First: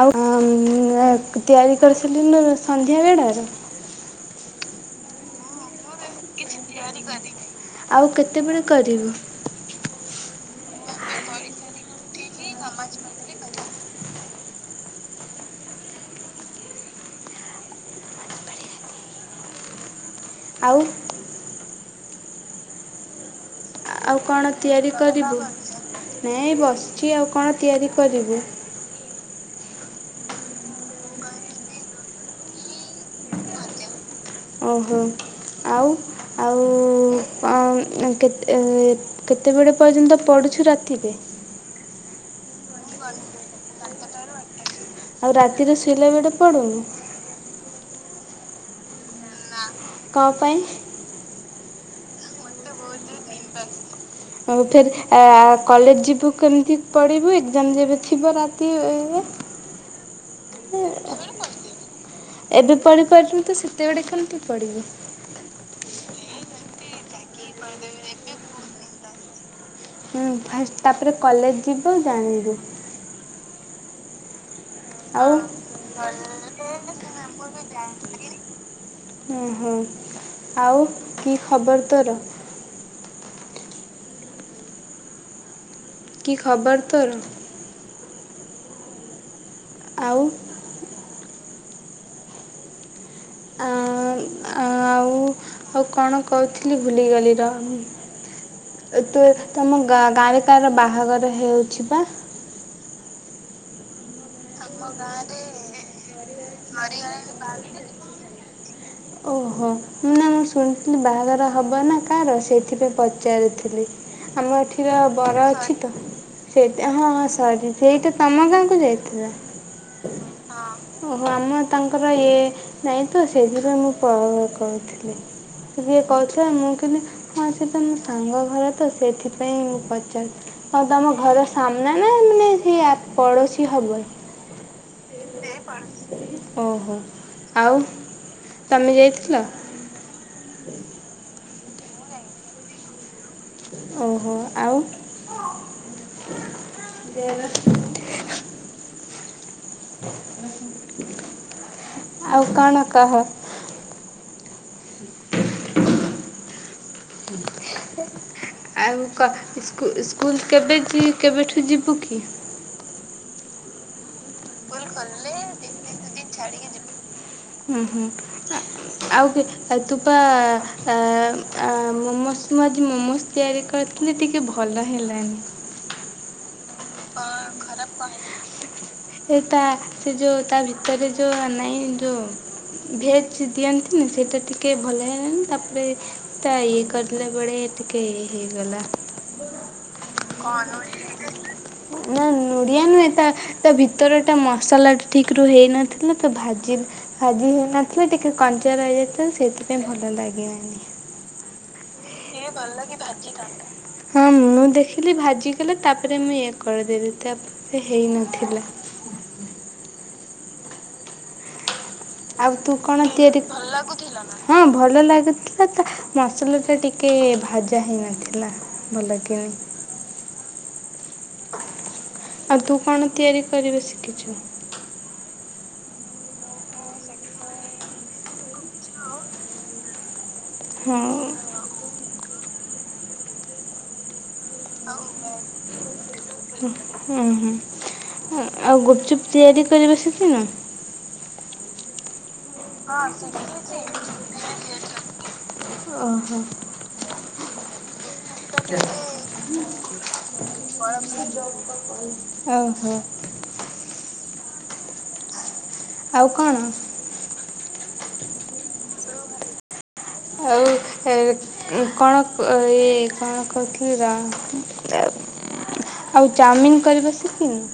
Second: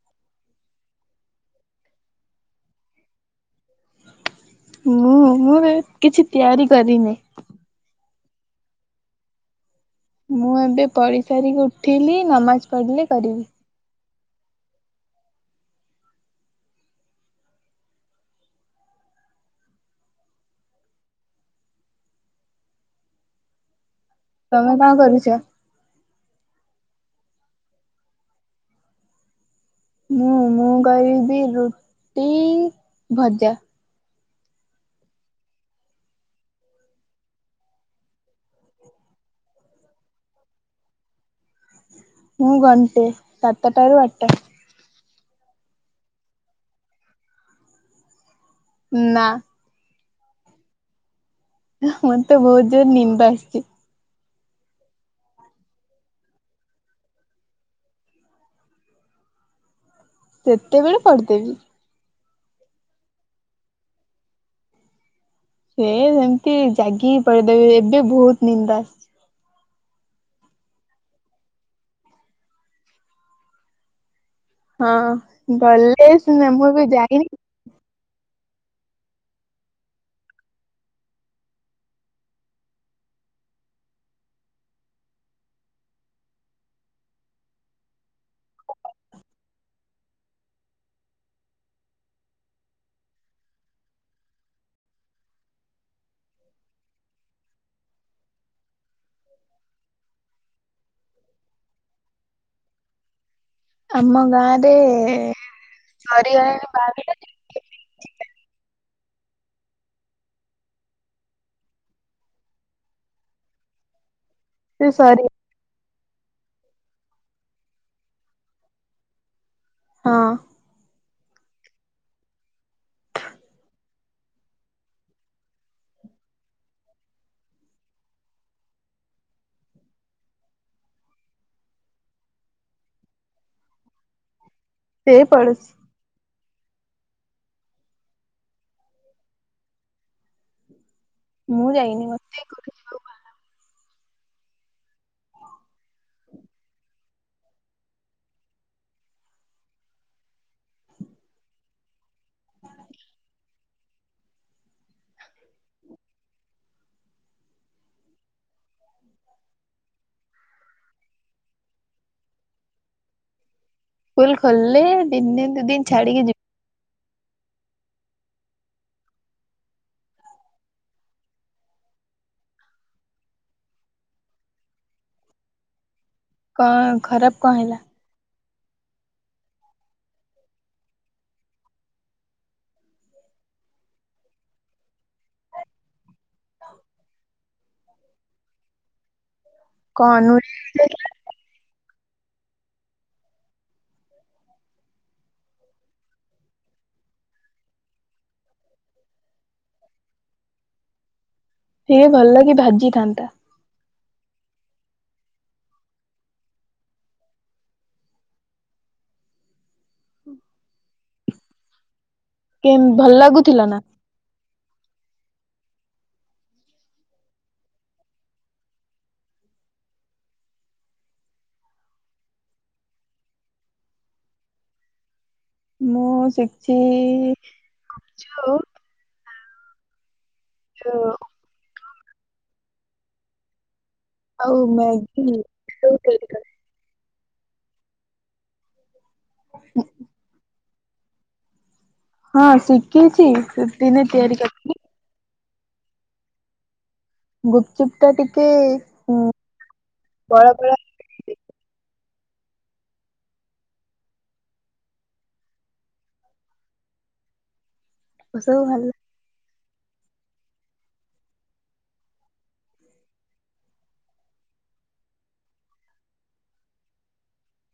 ଆଉ [unintelligible] ତିଆରି କରିସାରିଲୁଣୁ ସନ୍ଧ୍ୟା ବେଡାର। ମୁଁ ମୁଁ ଏବେ କିଛି ଆଉ ତିଆରି କରିନି। କେତେ କେତେବେଳେ କରିବୁ? ମୁଁ ଏବେ ପଡଢ଼ିସାରିକି ଉଠିଲି ନମାଜ ପଢିଲେ କରିବି। ଆଉ ଆଉ କଣ ତମେ ତିଆରି କରୁଛ? କରିବୁ ନାଇ ବସ୍ ଛି ଆଉ କଣ ତିଆରି କରିବୁ? ମୁଁ ମୁଁ କରିବି ରୁଟି ଭଜା। ଓହୋ ଆଉ ଆଉ ଅମ୍ କେତେ ଏ କେତେବେଳ ପର୍ଯ୍ୟନ୍ତ ପଡୁଛୁ ରାତିରେ? ମୁଁ ଗଣ୍ଟେ ସାତଟାରୁ ଆଠ ଟ ଆଉ ରାତିରେ ଶୋଇଲା ବେଡେ ପଡ଼ୁନି। ନା। କ ପାଇଁ? ମତେ ବହୁତ ଜୋର ନିନ୍ଦ ଆସିଚି। ଆଉ ଫେର୍ ଆ କଲେଜ ଯିବୁ କେମତି ପଢ଼ିବୁ ଏକ୍ଜାମ ଯେବେ ଥିବ ରାତି ଏବେ? ସେତେବେଳେ ପଢିଦେବି। ଏବେ ପଢିପାରୁଚନ୍ତି ସେତେବେଳେ କେମିତି ପଢିବେ? ସିଏ ସେମତି ଜାଗିକି ପଢଦେବି ଏବେ ବହୁତ ନିନ୍ଦ ଆସଛି। ହୁଁ ଫାଷ୍ଟ ତାପରେ କଲେଜ ଯିବୁ ଜାଣିବୁ। ଆଉ ହଁ ବଲେ ସିନା ମୁଁ ଏଵେ ଜାଇନି। ହୁଁ ହୁଁ ଆଉ କି ଖବର ତୋର? କି ଖବର ତୋର? ଆଉ ଆ ଆଉ ଆଉ କଣ କହୁଥିଲି ବୁଲିଗଲି ର ତୁ ତମ ଗାଁ ଗାଁରେ କାର ବାହାଘର ହେଉଛି ବା। ଆମ ଗାଁ ରେ ଆମ ଗାଁରେ ସରିଗଲାଣି ସର ବାରଟା [unintelligible] ଓହୋ ନା ମୁଁ ଶୁଣିଥିଲି ବାହାଘର ହବ ନା କାର ସେଇଥିପାଇଁ ପଚାରିଥିଲି। ଆମ ସେ ଏଠିର ସରି ବର ଅଛି ତ। ସେଇଟା ହଁ ହଁ ସରି ସେଇଟା ତମ ଗାଁ କୁ ଯାଇଥିଲା। ହଁ ହଁ। ଓହୋ ଆମ ତାଙ୍କର ଇଏ ନାଇଁ ତ ସେଥିପାଇଁ ମୁଁ କ କହୁଥିଲି ସେ ଯିଏ କହୁଥିଲା ମୁଁ କେମିତି ହଁ ସେ ତ ମୋ ସାଙ୍ଗ ଘର ତ ସେଥିପାଇଁ ମୁଁ ପଚାରୁଥିଲି ଆଉ ତମ ଘର ସାମ୍ନା ନା ମାନେ ସେ ଆ ପଡୋଶୀ ହବ? ସେ ପଡ଼ୋଶୀ। ଓହୋ ଆଉ ତମେ ଯାଇଥିଲ? ମୁଁ ଯାଇନି ମତେ କୋଉଠିକି ଯିବାକୁ ଭଲ ଲାଗ ଓହୋ ଆଉ ଆଉ କଣ କହ। ଆଉ କହ ସ୍କୁ-ସ୍କୁଲ୍ କେବେ ଯି କେବେଠୁ ଯିବୁ କି? କୁଲ୍ ଖୋଲେ ଦି ତିନ୍ ଦିନ୍ ଛାଡ଼ିକି ଯିବି। ହୁଁ ହୁଁ ଆ ଆଉ ତୁ ପା ଆ ଆ ମୋମୋସ ମୁଁ ଆଜି ମୋମୋସ ତିଆରି କରିଥିଲି ଟିକେ ଭଲ ହେଲାନି। କଣ ଖରାପ କଣ ହେଲା? ଏ ତା ସେ ଯୋଉ ତା ଭିତରେ ଯୋଉ ନାଇଁ ଯୋଉ ଭେଜ ଦିଅନ୍ତିନି ସେଇଟା ଟିକେ ଭଲ ହେଇଗଣି ତାପରେ ତା ଇଏ କରିଲା ବେଳେ ଟିକେ ଇଏ ହେଇଗଲା। କଣ [unintelligible] ନା ନୁଡିଆ ନୁହେଁ ତା ତା ଭିତର ଟା ମସଲା ଠିକ ରୁ ହେଇନଥିଲା ତ ଭାଜି ଭାଜି ହେଇନଥିଲା ଟିକେ କଞ୍ଚା ରହିଯାଇଥିଲା ସେଇଥିପାଇଁ ଭଲ ଲାଗିଲନି। ସିଏ ଭଲକି ଭାଜିଥାନ୍ତା। ହଁ ମୁଁ ଦେଖିଲି ଭାଜିଗଲେ ତାପରେ ମୁଇ କରିଦେଲି ତ ଆପ ହେଇନଥିଲା। ଆଉ ତୁ କେମ କଣ ଭଲ ତିଆରି ଲାଗୁଥିଲା ନା ଲୁ ହଁ ଭଲ ଲାଗୁ ଆ ତା ମସଲା ଟା ଟିକେ ଭାଜା ହେଇନଥିଲା ଭଲ କିିନି। ଆଉ ତୁ କଣ ତିଆରି କରିବୁ ଶିଖିଛୁ? ମୁଁ ଶିଖିଛି ଖଛୁ ହଁ। ଆଉ ମ୍ୟାଗି ସବ ତିଆରି କରେ। ଓ ହଁ ଆଉ ଗୁପଚୁପ ତିଆରି କରିବା ସିଖିନୁ? ହଁ ଶିଖିଛି ସେ ଦିନେ ତିଆରି କରିଥିଲି। ଓହୋ। ଗୁପଚୁପ୍ ଟା ଟିକେ ଉଁ ବଳ ବଳ [unintelligible] ଓହୋ। ଆଉ କଣ? ଓ ସବୁ ଭଲ ଆଉ କଣ ଇ କଣ କହୁଥିଲି ର ଆଉ ଚାଉମିନ କରବା ଶିଖିନୁ।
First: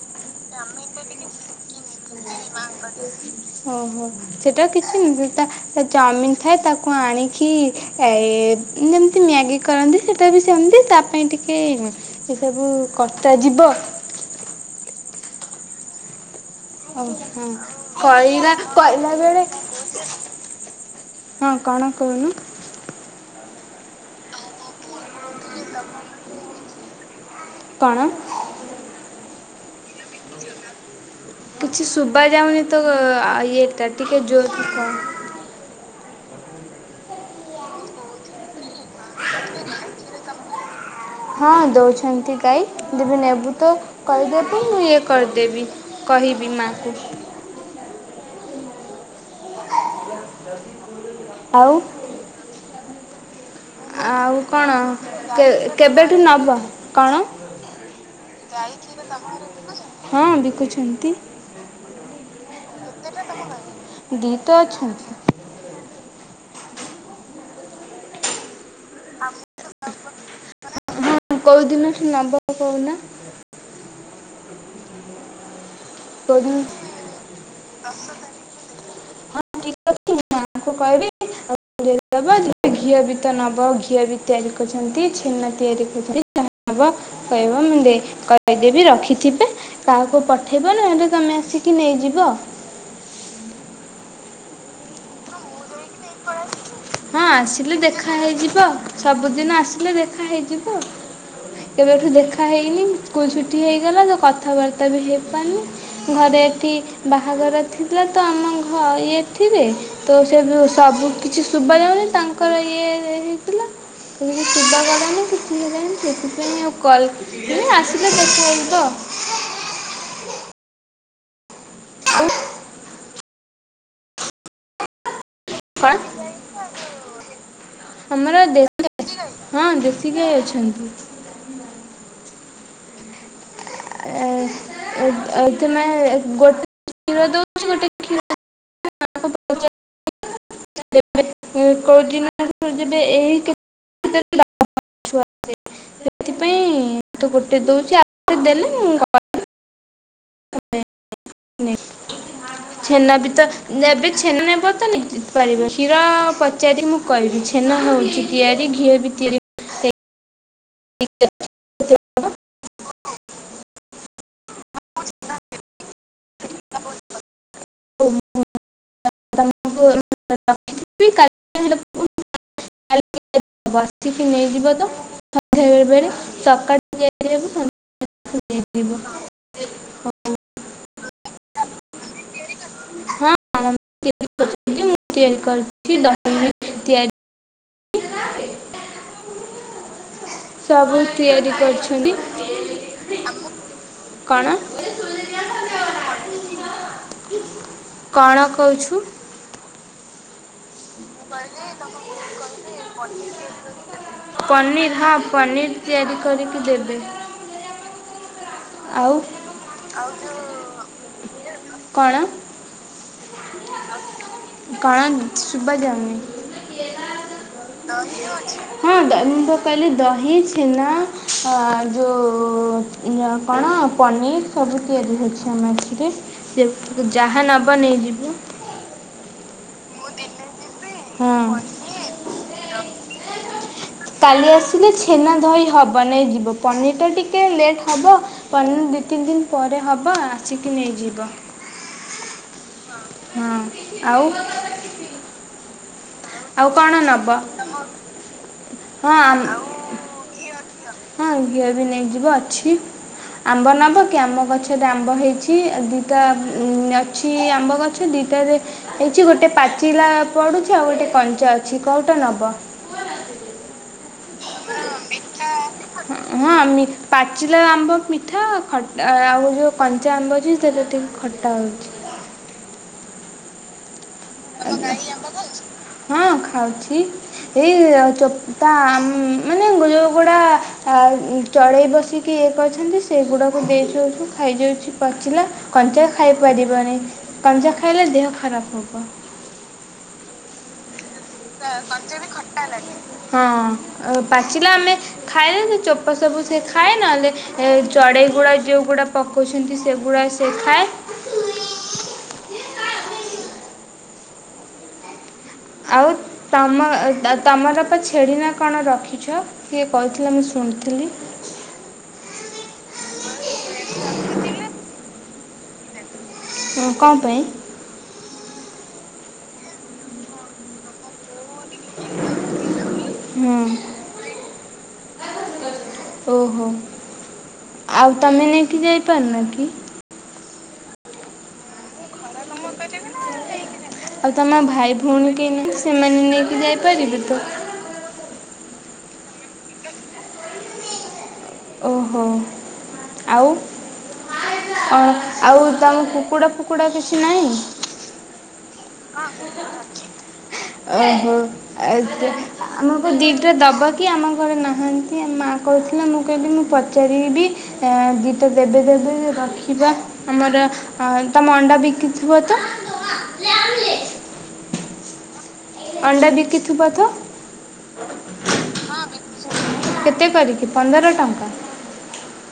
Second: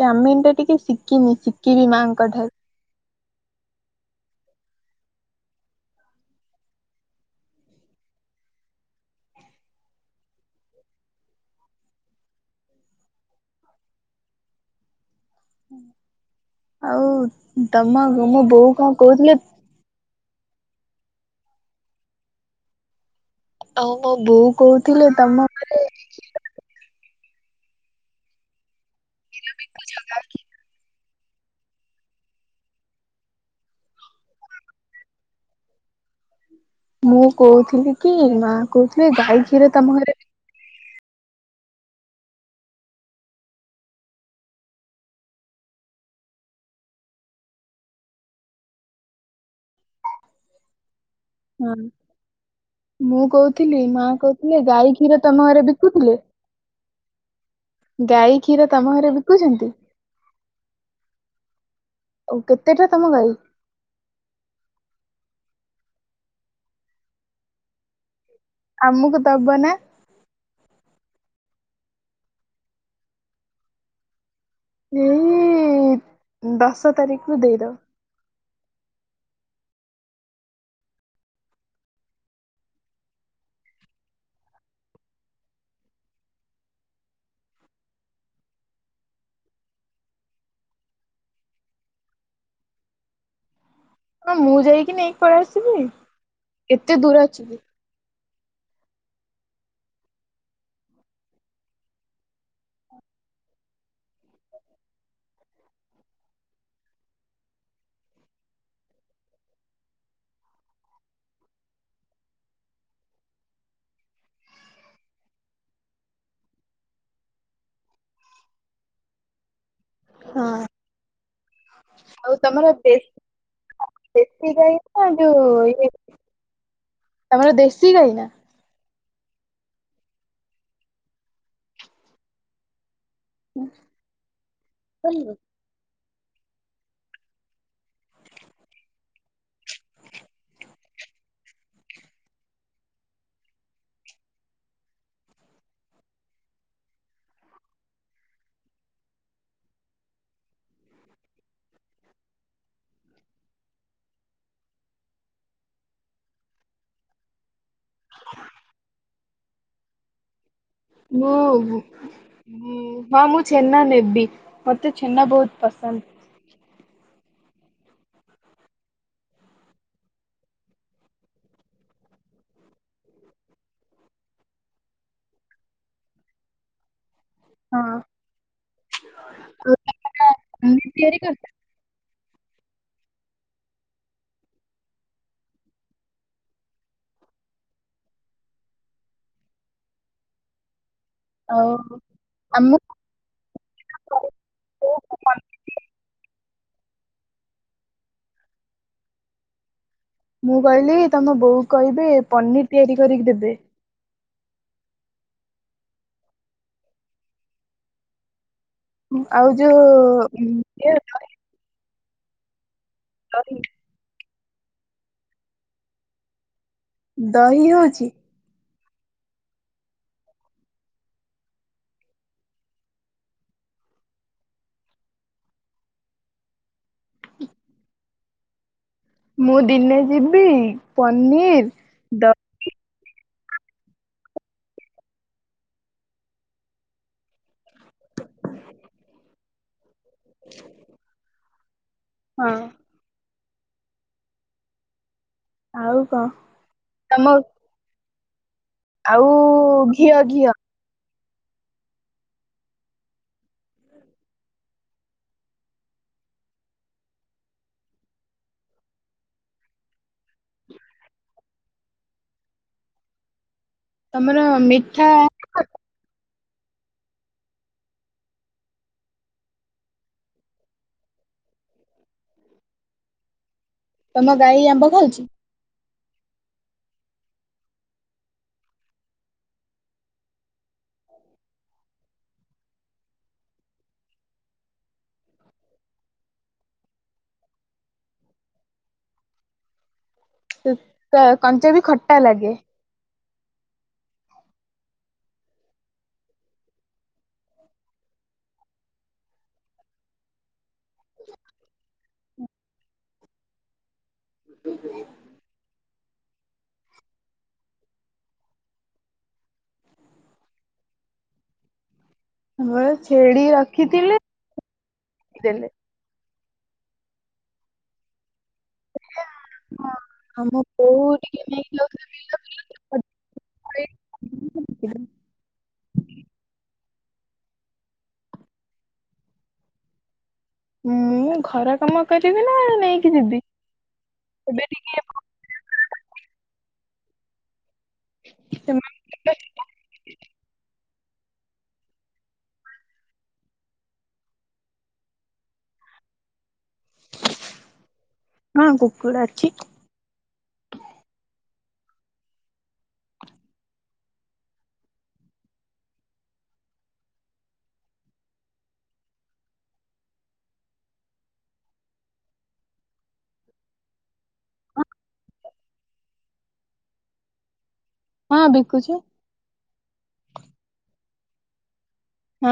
ଚାଉମିନ ଟା ଟିକେ ଶିଖିନି ଶିଖିବି ମାଙ୍କ ଠାରୁ ଓ ହୋ। ସେଟା କିଛି ନାହି ସେ ଚାଉମିିନ ଥାଏ ତାକୁ ଆଣିକି ଏ ଯେମିତି ମ୍ୟାଗି କରନ୍ତି ସେଟା ବି ସେମିତି ତା ପାଇଁ ଟିକେ ଏ ସବୁ କଟା ଯିବ ହୁଁ। ଓହୋ ମୋ ହଇଲା ବୋଉ କଣ କହିଲା କହୁଥିଲେ ବେଳେ ହଁ କଣ କହୁନୁ? ଆଉ ମୋ ବୋଉ କହୁଥିଲେ ତମ ଘରେ କଣ? [unintelligible] କିଛି ଶୁବା ଯାଉନି ତୋ ଇଏଟା ଟିକେ ଜୋର କି କହ। ମୁଁ କହୁଥିଲି କି ମା କହୁଥିଲେ ଗାଈ କ୍ଷୀର ତମ ଘରେ ବି ହଁ ଦଉଛନ୍ତି ଗାଈ ଦେବେନି ଆଉ ନେବୁ ତ କହିଦେବୁ ମୁଁ ଇଏ କରିଦେବି କହିବି ମାଙ୍କୁ। [unintelligible] ହଁ ଆଉ ମୁଁ କହୁ ଆଉ କଣ ଘରେ ବିକୁଥିଲେ? କେବେଠୁ ନବ କଣ ଗାଈ କ୍ଷୀର ତମ ଘରେ ବିକୁଛନ୍ତି? ହଁ ବିକୁଛନ୍ତି ଆଉ କେତେଟା ତମ ଗାଈ? ଦିଟା ଅଛନ୍ତି। ଆମକୁ ଦବନା। ହଁ କୋଉ ଦିନଠୁ ନବ କହୁନା। କେଉଁ ଏଇ ଦିନ ଦଶ ତାରିଖରୁୁ ଦେଇଦବ। ତାଙ୍କୁ କହିବି ଆଉ ଘିଅ ବି ତ ନବ ଘିଅ ବି ତିଆରି କରିଛନ୍ତି ଛେନା ତିଆରି କର କହିବ ମୁଁ କହିଦେବି ରଖିଥିବେ କାହାକୁ ପଠେଇବ ନହେଲେ ତମେ ଆସିକି ନେଇଯିବ। ହଁ ମୁଁ ଯାଇକି ନେଇକି ପଳେଇ ଆସିବି। କେତେ ଦୂର ହଁ ଅଛନ୍ତି? ଆସିଲେ ଦେଖା ହେଇଯିବ ସବୁଦିନ ଆସିଲେ ଦେଖା ହେଇଯିବ କେବେଠୁ ଦେଖା ହେଇନି ସ୍କୁଲ ଛୁଟି ହେଇଗଲା ତ କଥାବାର୍ତ୍ତା ବି ହେଇପାରୁନି ଘରେ ଏଠି ବାହାଘର ଥିଲା ତ ଆମ ଘ ଏଥିରେ ତ ସେ ସବୁ କିଛି ଶୁଭ ଯାଉନି ତାଙ୍କର ଇଏ ହେଇଥିଲା ଶୁଭା ଗଲାନି କିଛି ହେଲାନି ସେଥିପାଇଁ ଆଉ କଲ୍ ଆସିଲେ ଦେଖା ହେଇଯିବ। ହଁ। ଆଉ ତମର ଦେ ଦେଶି ଗାଇ ନାଁ ତମର ଦେଶୀ ଗାଈ ନା? ଆମର ଦେ ହଁ ଦେଶୀ ଗାଈ ଅଛନ୍ତି। ଆଉ ତମେ। ଗୋଟେ କ୍ଷୀର ଦଉଛି ଗୋଟେ କ୍ଷୀର [unintelligible] [unintelligible] କୋଉ ଦିନ ଯେ ଏହି ସେଥିପାଇଁ ତ ଗୋଟେ ଦଉଛି ଆଉ ଦେଲେ ମୁ ଛେନା ବି ତ ଏବେ ଛେନା ନେବ ତ ନିଜ ନେଇ ପାରିବେ। କ୍ଷୀର ପଚାରି ମୁଁ କିହିବି। ଛେନା ହଉଛି ତିଆରି ଘିଅ ବି ତିଆରି। ମୁଁ ହଁ ମୁଁ ଛେନା ନେବି ମତେ ଛେନା ବହୁତ ପସନ୍ଦ। ମ [unintelligible] ବସିକି ନେଇଯିବ ତ ସଧ୍ୟା ବଳେ ବଳେ ସକାଳ [unintelligible] ସଂଧ୍ୟା ହଁ। ସଂଧ୍ୟା ବେଳେ ସକାଳେ ହଉ। ତିଆରେ କରି ହଁ ମୁଁ ତିଆରି କରଥିଲି ତିଆରି କରିଛି [unintelligible] ସବୁ ତିଆରି ଆଉ ଆମକୁ କରିଛନ୍ତି କଣ? କଣ କହୁଛୁ? ମୁଁ କହିଲି ତମ ବୋଉ କହିବେ ପନିର ତିଆରି କରିକି ଦେବେ। ପନିର୍ ହଁ ପନିର୍ ତିଆରି କରିକି ଦେବେ। ଆଉ ଉଁ, ଇଏ ଯୋଉ। କଣ? ଦହି କଣ? ଶୁଭା ଯାଉନି। ଦହି ହଉଛି। ହଁ ଦ ମୁଁ ତ କହିଲି ଦହି ଛେନା ଆ ଯୋଉ କଣ ପନିର ସବୁ ତିଆରି ହଉଛି ଆମର ଏଇଠି ଯାହା ନବ ନେଇଯିବୁ। ମୁ ଦ ଦିନେ ଯିବି ହଁ ପନିର ଦହି କାଲି ଆସିଲେ ଛେନା ଦହି ହବ ନେଇ ଯିବୁ ପନିର ଟା ଟିକେ ଲେଟ। ହବ ପନିର ଦି ତିନି ଦିନ ପରେ ହବ ଆସିକି ନେଇଯିବ। ହଁ ହଁ ଆଉ? ଆଉ କଣ ଆଉ କଣ ତମ ନବ? ଆଉ ଘିଅ ଘିଅ। ହଁ ଘିଅ ବି ନେଇଯିବ ଅଛି, ଆମ୍ବ ନବ କି ଆମ ଗଛରେ ଆମ୍ବ ହେଇଛି, ଦୁଇଟା ଅଛି ଆମ୍ବ ଗଛ, ଦୁଇଟାରେ ହେଇଛି ଗୋଟେ ପା। ଚିଲା ପଡୁଛି ଆଉ ଗୋଟେ କଞ୍ଚା ଅଛି କଉଟା ନବ? ତମର ମିଠା ହଁ ମି ପାଚିଲା ଆମ୍ବ ମିଠା ଖଟା ଆଉ ଯୋଉ କଞ୍ଚା ଆମ୍ବ ଅଛି ସେଇଟା ଟିକେ ଖଟା ହଉଛି। ତମ ଗାଈ ଆମ୍ବ ଖାଉଛି? ହଁ ଖାଉଛି। [inaudible] ଏଇ ଚୋପାଆ ମାନେ ଯୋଉଗୁଡ଼ା ଆଉ ଚଢ଼େଇ ବସି [inaudible] ଏ କରିଛନ୍ତି ସେ ଗୁଡ଼ାକୁ ଦେଇ ଦେଉଛୁ ଖାଇଯାଉଛି ପାଚିଲା, କଞ୍ଚା ଖାଇପାରିବନି କଞ୍ଚା ଖାଇଲେ ଦେହ ଖରାପ ହବ। [inaudible] ତ କଞ୍ଚା ବି ଖଟା ଲାଗେ। ହଁଅଅ ପାଚିଲା ଆମେ ଖାଇଲେ ସେ ଚୋପା ସବୁ ସେ ଖାଏ ନହେଲେ ଚଢ଼େଇଗୁଡ଼ା ଯୋଉଗୁଡ଼ା ପକଉଛନ୍ତି ସେଗୁଡ଼ା ସେ ଖାଏ। [unintelligible] [inaudible] ଆଉ ତମ ତମରପ ଛେଡ଼ିନା କଣ ରଖିଛ କିଏ କହୁଥିଲା ମୁଁ ଶୁଣିଥିଲି। ଘରେ ଛେଡି ରଖିଥିଲି [inaudible] ଦେଲେ। ହଁ କଣ ପାଇଁ? [inaudible] ଆମ ବୋଉ ଟିକ୍ ହୁଁ ଫିଲ ଓହୋଃ। ଆଉ ତମେ ନେଇକି ଯାଇପାରୁନାକି? ମୁଁଉଉ ଘର କାମ କରିବି ନା ନେଇକି ଯିବି? ଆଉ ତମ ଏବେ ଭାଇ ଟିକେ ଭଉଣୀ କେହି ନାହିଁ ସେମାନେ ନେଇକି ଯାଇ ଇ ପାରିବେତ। ସେମାନେ [inaudible] ଓହୋଃ, ଆଉ ଆଉ ତମ କୁକୁଡ଼ା ଫୁ କୁଡା କିଛି ନାଇଁ ହଁ କୁକୁଡ଼ା ଅଛି ଓହୋଃ। ଆଚା ଆମକୁ ଦିଟା ଦବ କି ଆମ ଘରେ ନାହାନ୍ତି ଆମ ମାଆ କହୁଥିଲା ମୁଁ କହିବି ମୁଁ ପଚାରିବି ଦିଟା ଦେବେ ଦେବେ ରଖିବା ଆମର ତମ ଅଣ୍ଡା ବିକିଥିବ ତ? ଅଣ୍ଡା ବିକିଥିବ ତ? ହଁ ବିକୁଛି କେତେ କରିକି ପନ୍ଦର ଟଙ୍କ୍? [inaudible] ହଁ।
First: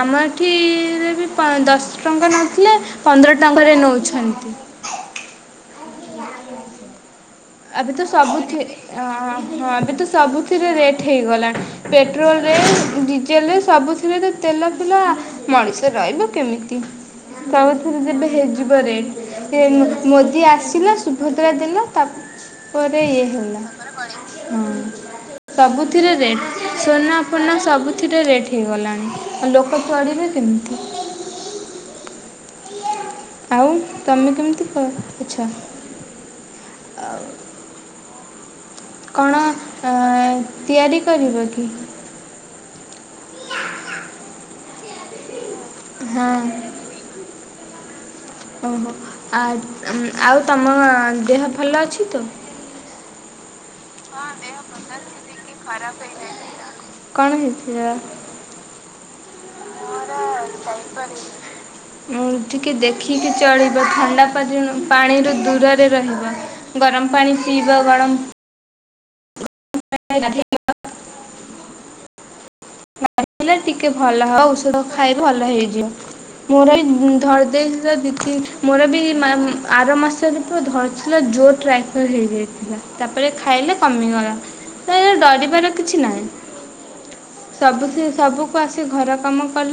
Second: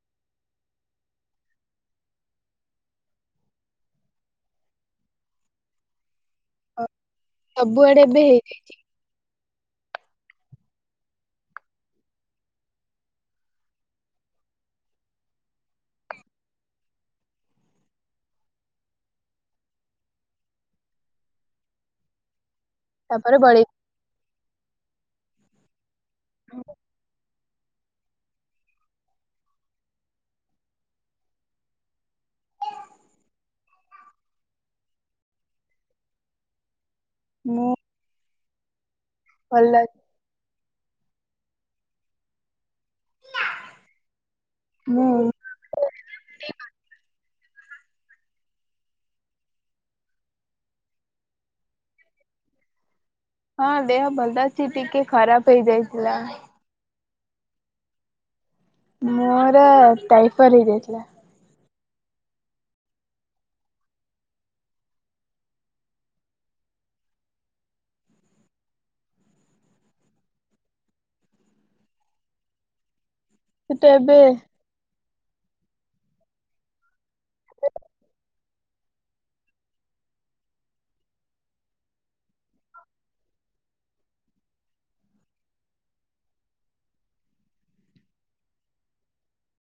ଆମ ଏଠିଇଇ ରେ ବି ଦଶ ଟଙ୍କା ନଥିଲା ପନ୍ଦର ଟଙ୍କାରେ ନଉଛନ୍ତି। ହ। ଏବେ ତ ସବୁଥି ଆଁ ଆଁ ଆଁ ହଁ ଏବେ ତ ସବୁଥିରେ ରେଟ୍ ହେଇଗଲାଣି, ପେଟ୍ରୋଲରେ ଡିଜେଲରେ ସବୁଥିରେ ତେଲଫିଲ ମଣିଷ ରହିବ କେମିତି ସବୁଥିରେ ଯେବେ ହେଇଯିବ ରେଟ୍, ମୋଦି ଆସିଲା ସୁଭଦ୍ରା ଦିନ ତା- ପରେ ଇଏ ତାପରେ ହେଲା। ବଳେଇବି ହଁ ସବୁ ଥିରେ ରେ ଦେଖୁନ ସବୁଥିରେ ରେଟ୍ ହେଇଗଲାଣି ଆଉ ଲୋକ ଚଳିବେ କେମିତି? ଆଉ ତମେ କେମିତି କ କରୁଛ? ମୁଁ କଣ ଭଲ। ତିଆରି କରିବ କି? ମୁଁ ହଁ। ଓହୋ ଆ ଆଉ ତମ ଦେହ ଭଲ ଅଛି ତ? ହଁ ଦେହ ଭଲ ଅଛି ଟିକେ ଖରାପ ହେଇଯାଇଥିଲା। କଣ ହେଇଥିଲା? ମୋର ଟାଇଫର ହେଇ ଯାଇଥିଲା। ଟିକେ ଦେଖିକି ଚଳିବ ଥଣ୍ଡା ପରି ପାଣିରୁ ଦୂରରେ ରହିବ ଗରମ ପାଣି ପିଇବ ଗରମ [unintelligible] ଆ ଟିକେ ସେଟା ଏବେ ଭଲ ହ ଔଷଧ ଖାଇ ଭଲ ହେଇଯିବ ମୋର ବି ଧରି ଦେଇଥିଲା ଦି ମୋର ବି ଆର ମାସରେ ପ ଧରିଥିଲା ଜୋର ଟାଇର ହେଇଯାଇଥିଲା। ତାପରେ ଖାଇଲେ କମିଗଲା ଡରିବାର କିଛି ନାହିଁ ସବୁ ସବୁକୁ ଆସି ଘର କାମ କଲେ